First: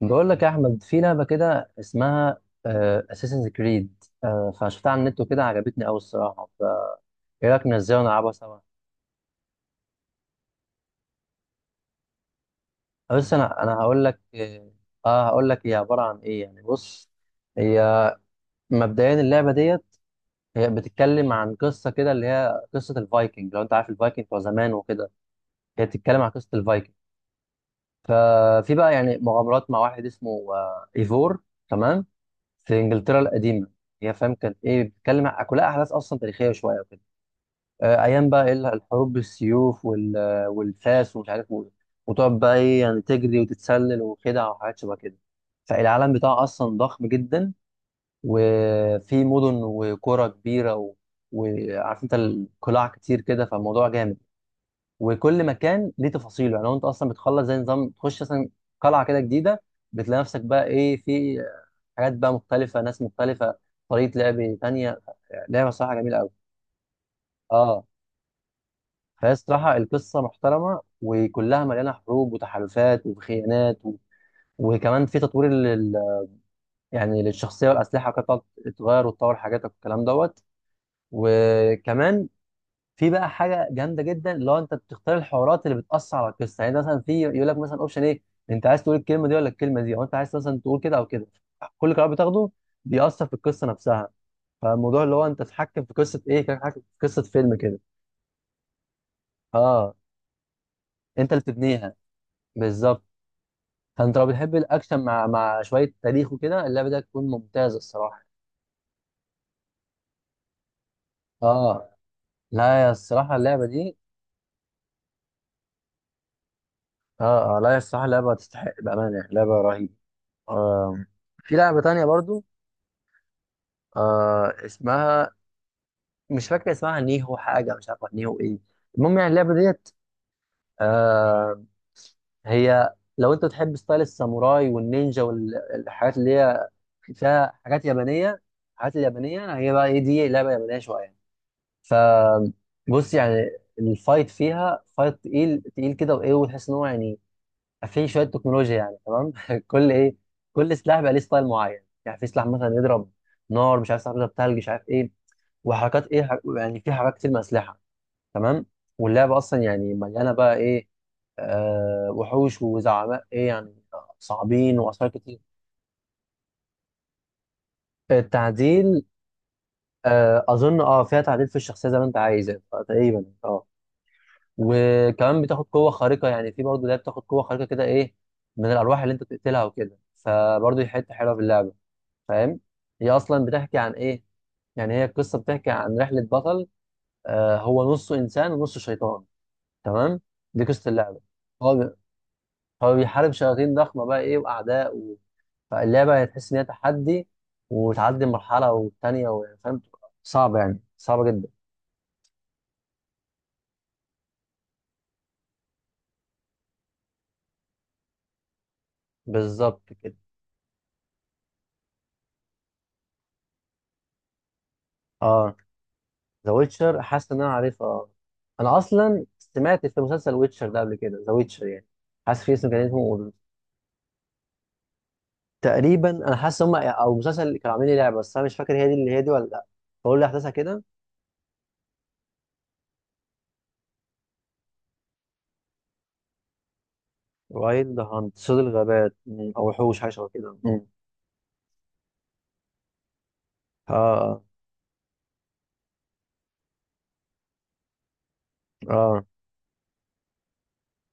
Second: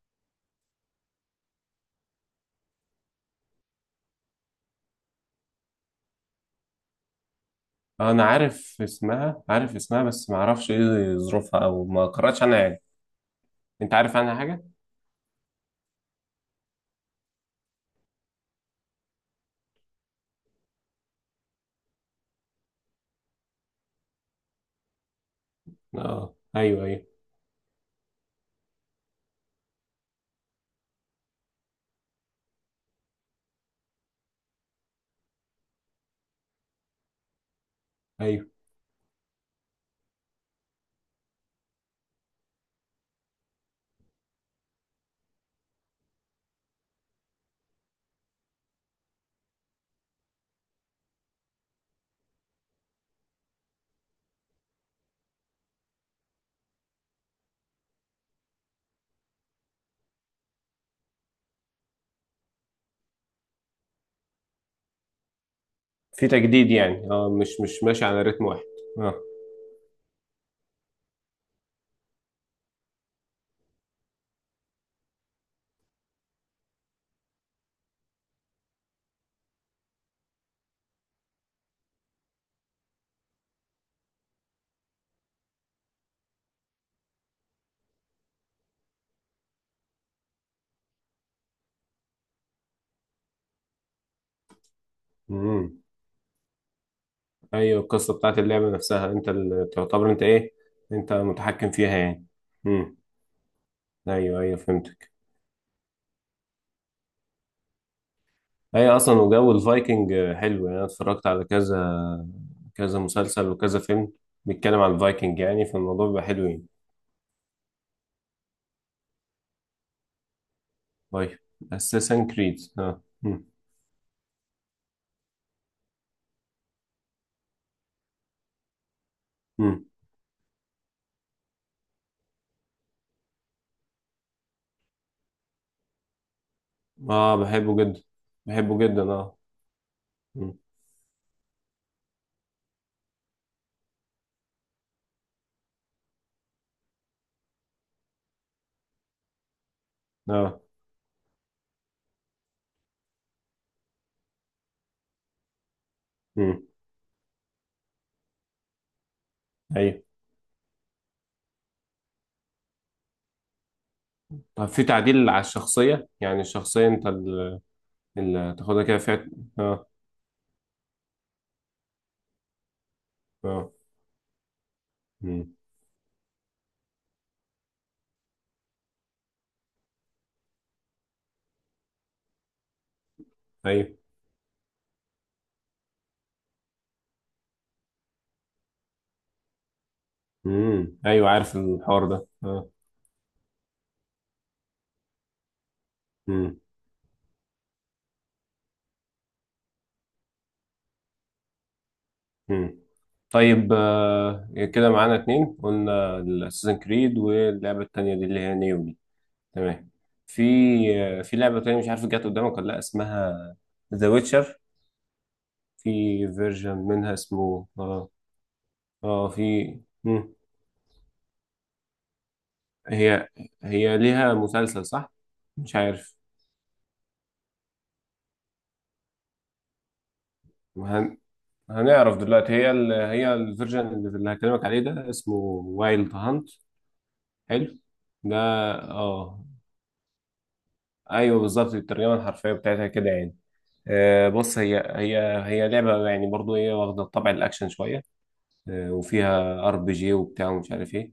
بقول لك يا احمد، في لعبه كده اسمها اساسنز كريد، فشفتها على النت وكده، عجبتني قوي الصراحه. فايه رايك ننزلها انا ونلعبها سوا؟ عارف اسمها بس ما اعرفش ايه ظروفها او ما قرأتش عنها يعني. بس انا انت هقول عارف لك عنها حاجه؟ اه. هقول لك هي عباره عن ايه. يعني بص، هي مبدئيا اللعبه ديت هي بتتكلم عن قصه كده، اللي هي قصه الفايكنج. لو انت عارف الفايكنج بتوع زمان وكده، هي بتتكلم عن اه قصه ايوه الفايكنج. ايوه ففي بقى يعني مغامرات مع واحد اسمه ايفور، تمام، في انجلترا القديمه. هي فاهم كانت ايه، كلها احداث اصلا تاريخيه شويه وكده. ايام بقى ايوه. ايه الحروب بالسيوف والفاس ومش عارف وتقعد بقى ايه يعني تجري وتتسلل وخدع وحاجات شبه كده. فالعالم بتاعه اصلا ضخم جدا، وفي مدن وقرى كبيره و... وعارف انت القلاع كتير كده، فالموضوع جامد. وكل مكان ليه تفاصيله. يعني لو انت اصلا بتخلص زي نظام، تخش مثلا قلعه كده جديده، بتلاقي نفسك بقى ايه في حاجات بقى مختلفه، ناس مختلفه، طريقه لعب تانيه. لعبه صراحه جميله في قوي. تجديد، يعني مش اه. ماشي على رتم واحد. اه. فهي الصراحة القصة محترمة، وكلها مليانة حروب وتحالفات وخيانات و... وكمان في تطوير لل... يعني للشخصية والأسلحة وكده، بتقعد تتغير وتطور حاجاتك والكلام دوت. وكمان في بقى حاجة جامدة جدا، اللي هو أنت بتختار الحوارات اللي بتأثر على القصة. يعني أنت مثلا في يقول لك مثلا أوبشن إيه، أنت عايز تقول الكلمة دي ولا الكلمة دي، أو أنت عايز مثلا تقول كده أو كده. كل قرار بتاخده بيأثر في القصة نفسها. فالموضوع اللي هو أنت امم تتحكم في قصة إيه، كأنك تتحكم في قصة فيلم كده. ايوه، القصه بتاعت اللعبه نفسها انت اللي أه. تعتبر انت ايه؟ انت أنت اللي متحكم بتبنيها، فيها يعني. امم بالظبط. فانت لو ايوه بتحب ايوه، الاكشن فهمتك. مع شويه تاريخ وكده، اللعبه دي هتكون ممتازه الصراحه. ايوه اصلا، وجو الفايكنج حلو يعني، انا اتفرجت على كذا اه. لا يا كذا الصراحه مسلسل اللعبه وكذا دي، فيلم بيتكلم عن الفايكنج، يعني فالموضوع بيبقى حلو يعني. لا يا الصراحه اللعبه تستحق بامانه، يعني لعبه رهيبه. آه طيب. في لعبه تانية اساسن برضو. كريد، اه. مم. اسمها مش فاكر اسمها، نيهو حاجه، مش عارفه نيهو ايه. المهم يعني اللعبه مم. ديت، آه هي لو انت بتحب ستايل الساموراي والنينجا والحاجات اللي هي اه فيها بحبه حاجات جدا، يابانيه. بحبه الحاجات جدا، اه. اليابانيه هي بقى ايه، دي لعبه مم. يابانيه شويه. فبص يعني، الفايت فيها فايت تقيل تقيل كده وايه، وتحس ان هو يعني فيه شويه تكنولوجيا يعني، تمام. كل ايه، اه. كل سلاح بقى ليه ستايل معين. يعني في سلاح مثلا يضرب نار، مش عارف، سلاح يضرب ثلج، مش عارف ايه. وحركات ايه مم. يعني في حركات كتير من الاسلحه. تمام. واللعبه اصلا يعني ايوه. مليانه بقى ايه، وحوش وزعماء ايه يعني، طب صعبين، في واسرار تعديل كتير. على الشخصية، يعني الشخصية انت اللي تاخدها كده التعديل، فيها. اه اظن اه فيها تعديل في الشخصيه زي ما انت عايز يعني، تقريبا اه. اه. وكمان مم. بتاخد قوة خارقة، يعني في برضه ده بتاخد قوة خارقة كده ايه، من الأرواح اللي انت بتقتلها وكده، فبرضه دي حتة حلوة في اللعبة. فاهم، هي أصلا بتحكي عن ايوه. ايه؟ يعني هي القصة بتحكي عن رحلة بطل، هو نصه إنسان ونصه شيطان، تمام. دي قصة مم. اللعبة. ايوه عارف هو بي- الحوار ده، اه. هو بيحارب شياطين ضخمة بقى ايه وأعداء و... فاللعبة هتحس مم. إن هي تحدي، وتعدي مرحلة والتانية فاهم، صعبة يعني صعبة جدا. مم. طيب، كده معانا اتنين، قلنا الاساسن كريد واللعبة التانية دي اللي هي نيو دي. تمام. بالظبط كده. في في لعبة تانية، مش عارف جت قدامك ولا لا، اسمها ذا ويتشر. اه. في ذا فيرجن ويتشر، منها حاسس ان انا اسمه عارفها اه. انا اصلا اه. في. سمعت في مسلسل مم. ويتشر ده قبل كده، ذا ويتشر يعني. حاسس في اسم كان اسمه هي وورد. هي ليها مسلسل، صح؟ مش تقريبا عارف. انا حاسس هم او مسلسل اللي كانوا عاملين لي لعبه، بس انا مش فاكر هي دي اللي هي دي ولا لا. بقول لي احداثها كده. هن... هنعرف دلوقتي، هي الفيرجن اللي هكلمك عليه ده اسمه وايلد هانت. حلو وايلد هانت، ده. صيد الغابات، اه او وحوش، حاجه شبه كده. مم. ايوه، بالظبط، الترجمه الحرفيه بتاعتها كده يعني. اه، بص، هي لعبه يعني، برضو هي واخده طبع الاكشن شويه. اه، وفيها ار بي جي وبتاع ومش عارف ايه.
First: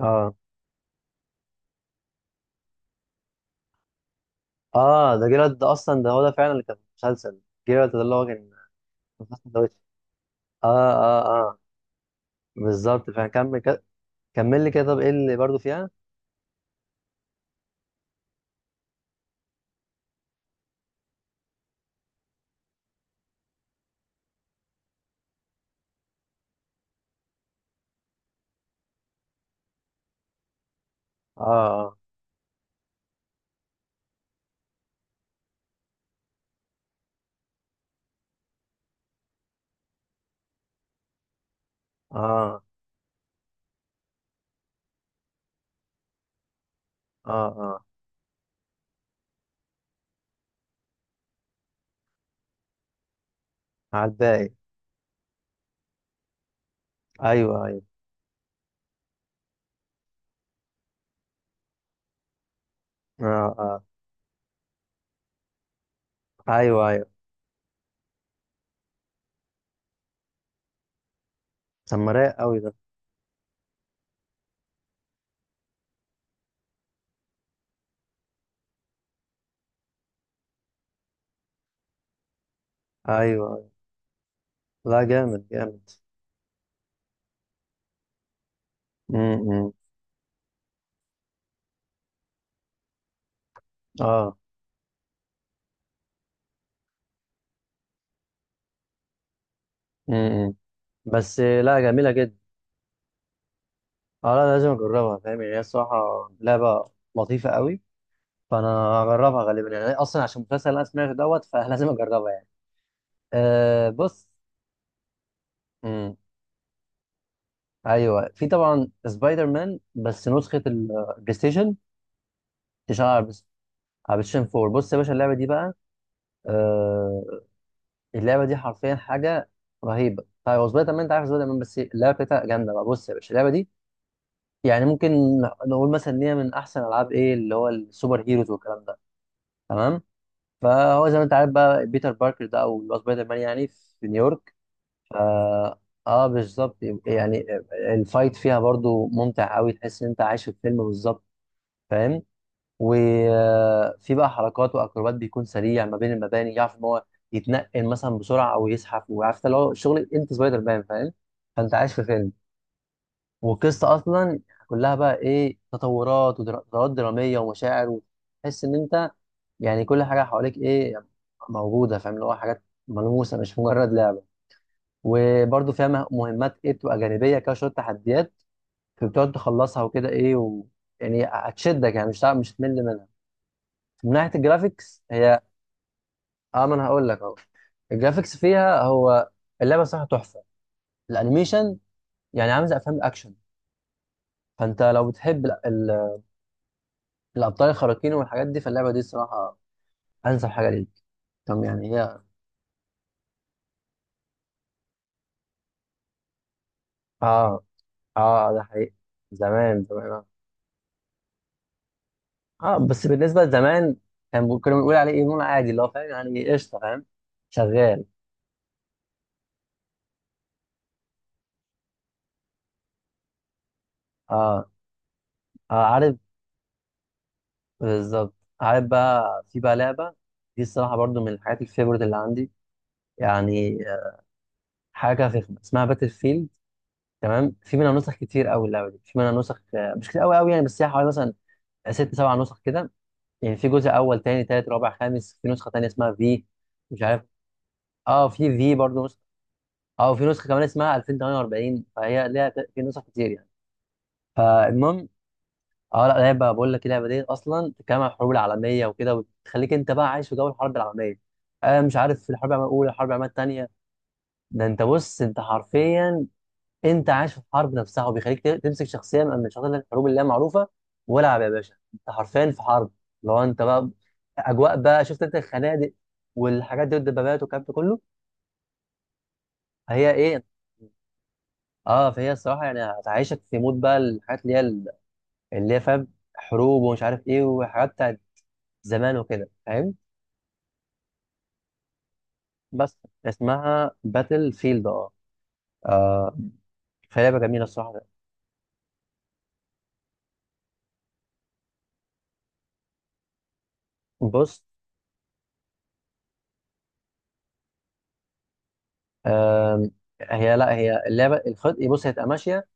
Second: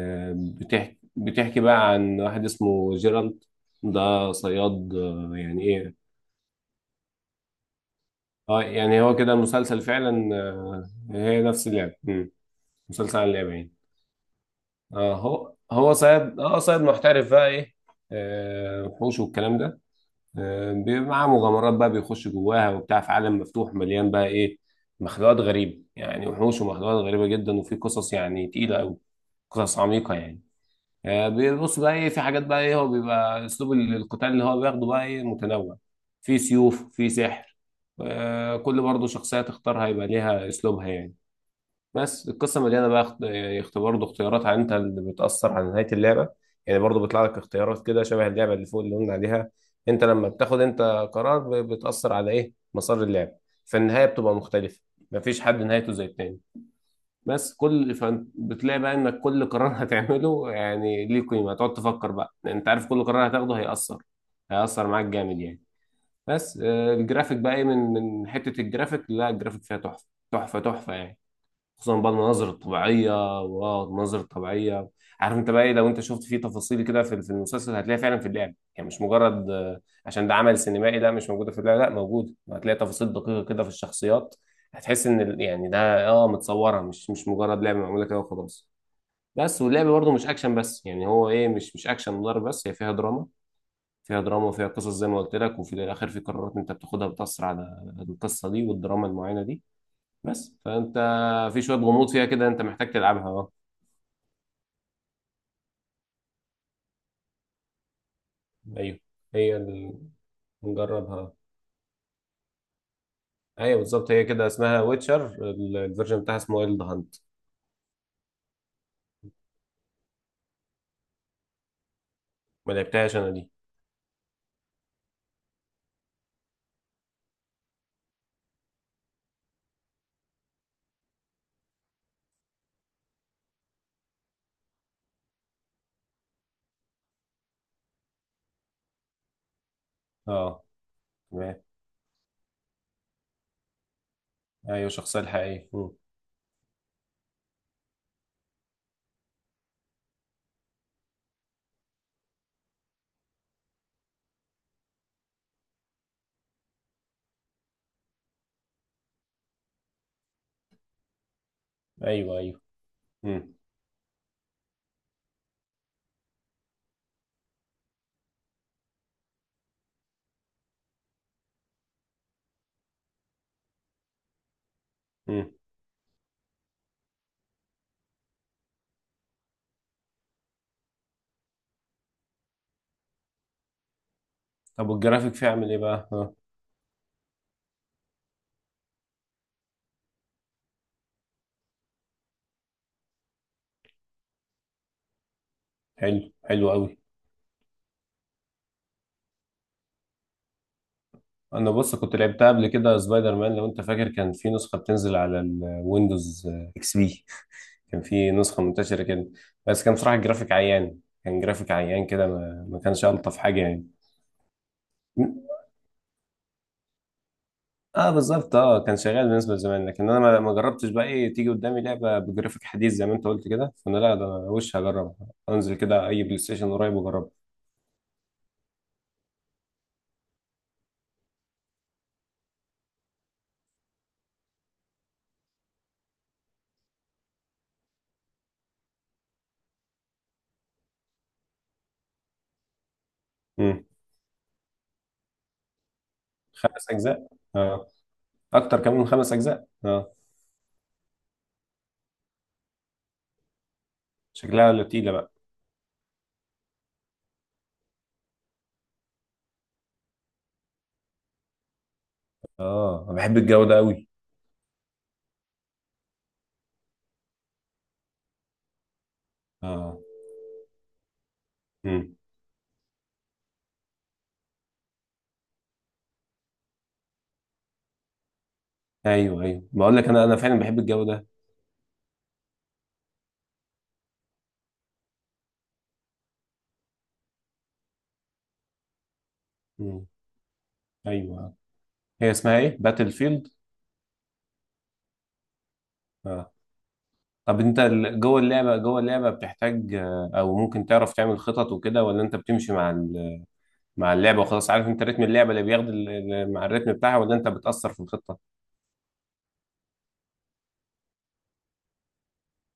اه، بتحكي بقى عن واحد اسمه جيرالد. ده صياد اه. ده جيرالد يعني ده اصلا ايه. ده هو ده فعلا اللي كان في المسلسل. جيرالد ده اللي هو كان اه يعني هو في كده مسلسل ذا ويتشر. المسلسل فعلا، اه، اه، هي اه. نفس اللعبة. مم. بالظبط، مسلسل عن اللعبة فكمل يعني. كده. كمل لي كده، طب ايه اه اللي هو برضه فيها. هو صياد اه صياد محترف بقى ايه. وحوش والكلام ده. بيبقى معاه مغامرات بقى، بيخش جواها وبتاع في عالم مفتوح مليان بقى ايه، مخلوقات غريبة، يعني وحوش ومخلوقات غريبة جدا، وفي قصص يعني تقيلة أوي، قصص عميقة يعني. بيبص بقى اه، ايه، في حاجات بقى ايه، هو بيبقى اسلوب القتال اللي هو بياخده بقى ايه متنوع. في سيوف، في سحر. كل برضه شخصية تختارها يبقى ليها اسلوبها يعني. بس القصة اه، مليانة بقى برضه اختيارات، عن انت اللي بتأثر على نهاية اللعبة. يعني برضه بيطلع اه، لك اه، اه، اختيارات كده شبه اللعبة اللي فوق اللي قلنا عليها. انت لما بتاخد انت قرار، بتأثر على ايه مسار اللعبة، فالنهاية على بتبقى الباقي. مختلفة، مفيش حد نهايته زي التاني. بس ايوه، ايوه، فبتلاقي بقى انك كل قرار هتعمله يعني ليه قيمه، هتقعد تفكر بقى، لان انت عارف كل اه، قرار هتاخده اه. هيأثر معاك جامد يعني. بس ايوه، ايوه. الجرافيك بقى ايه، من حته الجرافيك، لا الجرافيك فيها تحفه، تحفه تحفه يعني. طب خصوصا بقى ما رايق المناظر قوي ده. الطبيعيه، واو المناظر الطبيعيه. عارف انت بقى ايه، لو انت شفت فيه تفاصيل كده في المسلسل هتلاقيها فعلا في اللعب، يعني مش مجرد، عشان ده عمل سينمائي، ده مش موجوده في اللعب، لا موجود، هتلاقي تفاصيل ايوه، دقيقه كده في ايوه. الشخصيات. لا، هتحس ان جامد يعني جامد. ده متصوره، مش مجرد لعبه معموله كده وخلاص. بس امم. واللعب برضه مش اكشن بس، يعني هو ايه، مش اكشن ضرب بس، هي فيها دراما، فيها اه. دراما وفيها قصص زي ما قلت لك، وفي الاخر في قرارات انت بتاخدها بتأثر على القصه دي والدراما المعينه دي. امم. بس فانت بس في شويه لا، غموض جميله فيها جدا. كده، انت محتاج تلعبها، اه. اه، لا لازم اجربها. فاهم يعني، هي الصراحه لعبه لطيفه قوي. فانا ايوه. هجربها هي غالبا يعني، اصلا عشان المسلسل اللي انا سمعته نجربها. دوت، فلازم اجربها يعني. ايوه، بالظبط، هي بص. كده اسمها ويتشر، امم. الفيرجن بتاعها اسمه وايلد هانت. ايوه، في طبعا سبايدر مان، بس نسخه البلاي ستيشن، ما تشتغل على لعبتهاش انا البلاي دي. ستيشن 4. بص يا باشا، اللعبه دي بقى، آه، اللعبه دي حرفيا حاجه رهيبه. طيب، هو سبايدر مان، انت عارف سبايدر مان، بس اللعبه بتاعتها جامده بقى. بص يا باشا، اللعبه دي يعني ممكن نقول مثلا ان هي من احسن العاب ايه، اللي هو السوبر هيروز والكلام ده، تمام. اه فهو زي ما انت عارف تمام. بقى بيتر باركر ده، او اللي هو سبايدر مان يعني، في نيويورك. ايوه ف، الشخصيه الحقيقيه. مم. اه بالظبط. يعني الفايت فيها برضو ممتع قوي، تحس ان انت عايش في فيلم بالظبط. فاهم، وفي بقى حركات واكروبات، بيكون سريع ما بين المباني، يعرف ان هو يتنقل مثلا بسرعه، او يزحف، وعارف اللي هو شغل انت سبايدر مان. فاهم، فانت عايش في فيلم. ايوه ايوه. مم. والقصه اصلا كلها بقى ايه تطورات، وتطورات دراميه ومشاعر، وتحس ان انت يعني كل حاجه حواليك ايه موجوده. فاهم، اللي هو حاجات ملموسه، مش مجرد لعبه. مم. وبرده فيها مهمات ايه بتبقى جانبيه كده، شويه تحديات بتقعد تخلصها وكده ايه و... يعني هتشدك، يعني مش هتمل منها. من ناحيه طب الجرافيكس والجرافيك هي، فيها عامل ايه بقى، اه. اه ما انا هقول لك اهو. الجرافيكس فيها هو، اللعبه صراحه تحفه. الانيميشن يعني عامل زي افلام الاكشن. فانت لو بتحب حلو، حلو قوي. الابطال الخارقين والحاجات دي، فاللعبه دي صراحه انسب حاجه ليك. طب انا يعني بص، كنت هي، لعبتها قبل كده سبايدر مان، لو انت فاكر كان في نسخه بتنزل على الويندوز اكس بي، اه. كان في اه ده نسخة حقيقي، منتشرة كده. بس زمان كان زمان بصراحة اه. الجرافيك عيان، كان جرافيك عيان كده، ما كانش بس ألطف بالنسبه حاجة يعني. لزمان، كان كنا بنقول عليه ايه، نقول عادي اللي هو فاهم يعني، قشطه فاهم، شغال. اه بالظبط، اه كان شغال بالنسبة لزمان، لكن انا ما جربتش بقى ايه، تيجي قدامي لعبة بجرافيك حديث زي ما انت قلت كده، فانا لا ده، أنا اه، وش هجربها، اه انزل كده عارف، اي بلاي ستيشن قريب واجربها. بالظبط. عارف بقى، في بقى لعبه دي الصراحه برضو من الحاجات الفيفورت اللي عندي، يعني حاجه فخمه، اسمها باتل فيلد، تمام. في منها نسخ كتير قوي، اللعبه دي في منها نسخ مش كتير قوي قوي يعني، بس هي حوالي مثلا ست سبع نسخ كده يعني. في امم جزء اول، تاني، تالت، رابع، خامس. في نسخه تانيه اسمها، في خمس مش عارف، اجزاء، اه. اه في في اكتر كمان برضه من نسخه، خمس اجزاء، اه اه. وفي نسخه كمان اسمها 2048. فهي ليها في نسخ كتير يعني. شكلها فالمهم لطيلة بقى. اه، لا لعبه بقول لك، اللعبه دي اصلا بتتكلم عن الحروب العالميه وكده، وتخليك انت بقى عايش في جو الحرب العالميه. مش عارف، في الحرب العالميه الاولى، اه الحرب انا العالميه بحب الجو الثانيه. ده قوي. ده انت بص، انت حرفيا انت عايش في الحرب نفسها، وبيخليك تمسك شخصيه من شخصيات اه. الحروب اللي هي معروفه. والعب يا باشا، انت امم. حرفيا في حرب. لو انت بقى اجواء بقى، شفت انت الخنادق والحاجات دي، والدبابات والكلام ده كله. ايوه ايوه بقول لك، فهي انا ايه، فعلا بحب الجو ده. اه فهي الصراحه يعني هتعيشك في مود بقى الحاجات اللي هي اللي هي فاهم، حروب ومش عارف ايه، وحاجات بتاعت زمان وكده فاهم. امم. ايوه، هي اسمها ايه، بس باتل فيلد. اسمها باتل فيلد اه، فهي لعبه طب جميله انت الصراحه. جوه اللعبة بتحتاج، او ممكن تعرف تعمل خطط وكده، ولا انت بتمشي مع اللعبة بص، وخلاص؟ عارف انت رتم اللعبة اللي بياخد مع الرتم بتاعها، ولا انت بتأثر في الخطة؟ آم، هي لا هي اللعبه الخط، بص هي تبقى ماشيه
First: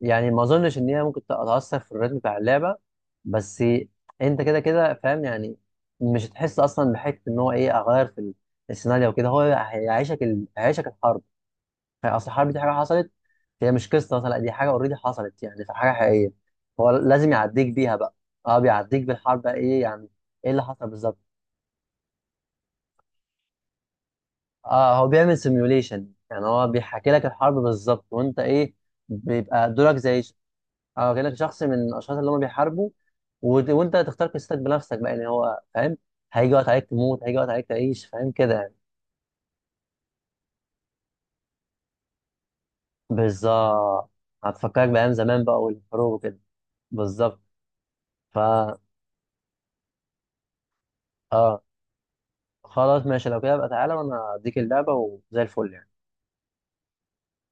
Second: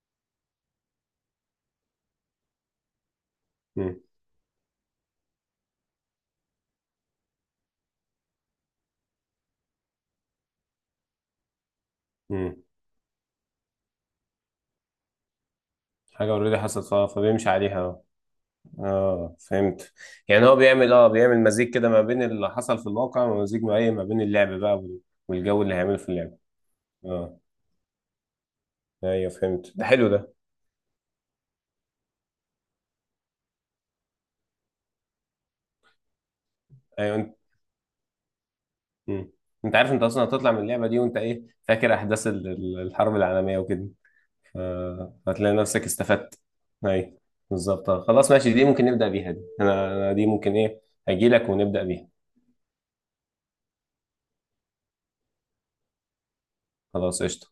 يعني. ما اظنش ان هي ممكن تتاثر في الريتم بتاع اللعبه، بس مم. انت كده كده فاهم يعني. مش هتحس اصلا بحته ان هو ايه اغير في السيناريو وكده. هو هيعيشك ال... هيعيشك الحرب. يعني اصل الحرب مم. دي حاجه حصلت، هي مش قصه مثلا، لا دي حاجه اوريدي حصلت، يعني في حاجه حاجة حقيقيه، اوريدي حصلت، هو لازم فبيمشي يعديك عليها بيها اه. بقى. اه، بيعديك اه بالحرب بقى ايه فهمت. يعني. يعني ايه هو اللي حصل بيعمل بالظبط. بيعمل مزيج كده ما بين اللي حصل في الواقع، ومزيج ما ايه ما بين اللعب بقى اه هو بيعمل والجو اللي هيعمله في سيميوليشن، اللعبة. يعني هو بيحكي لك اه الحرب بالظبط، وانت ايه ايوه بيبقى فهمت، ده دورك حلو زي ده. اه كانك شخص من الاشخاص اللي هم بيحاربوا. وانت تختار قصتك بنفسك بقى يعني هو فاهم. هيجي وقت عليك ايوه تموت، انت. هيجي وقت عليك تعيش، فاهم كده يعني. مم. انت عارف انت اصلا هتطلع من اللعبة دي وانت ايه، فاكر احداث الحرب العالمية وكده. بالظبط، هتفكرك بأيام زمان هتلاقي بقى نفسك والحروب استفدت. وكده. اي بالظبط. بالظبط، خلاص ماشي، دي فا، ممكن نبدأ بيها، دي انا دي ممكن ايه اجي لك اه ونبدأ بيها. خلاص، ماشي لو كده بقى، تعالى وانا اديك اللعبة وزي الفل يعني. خلاص قشطة.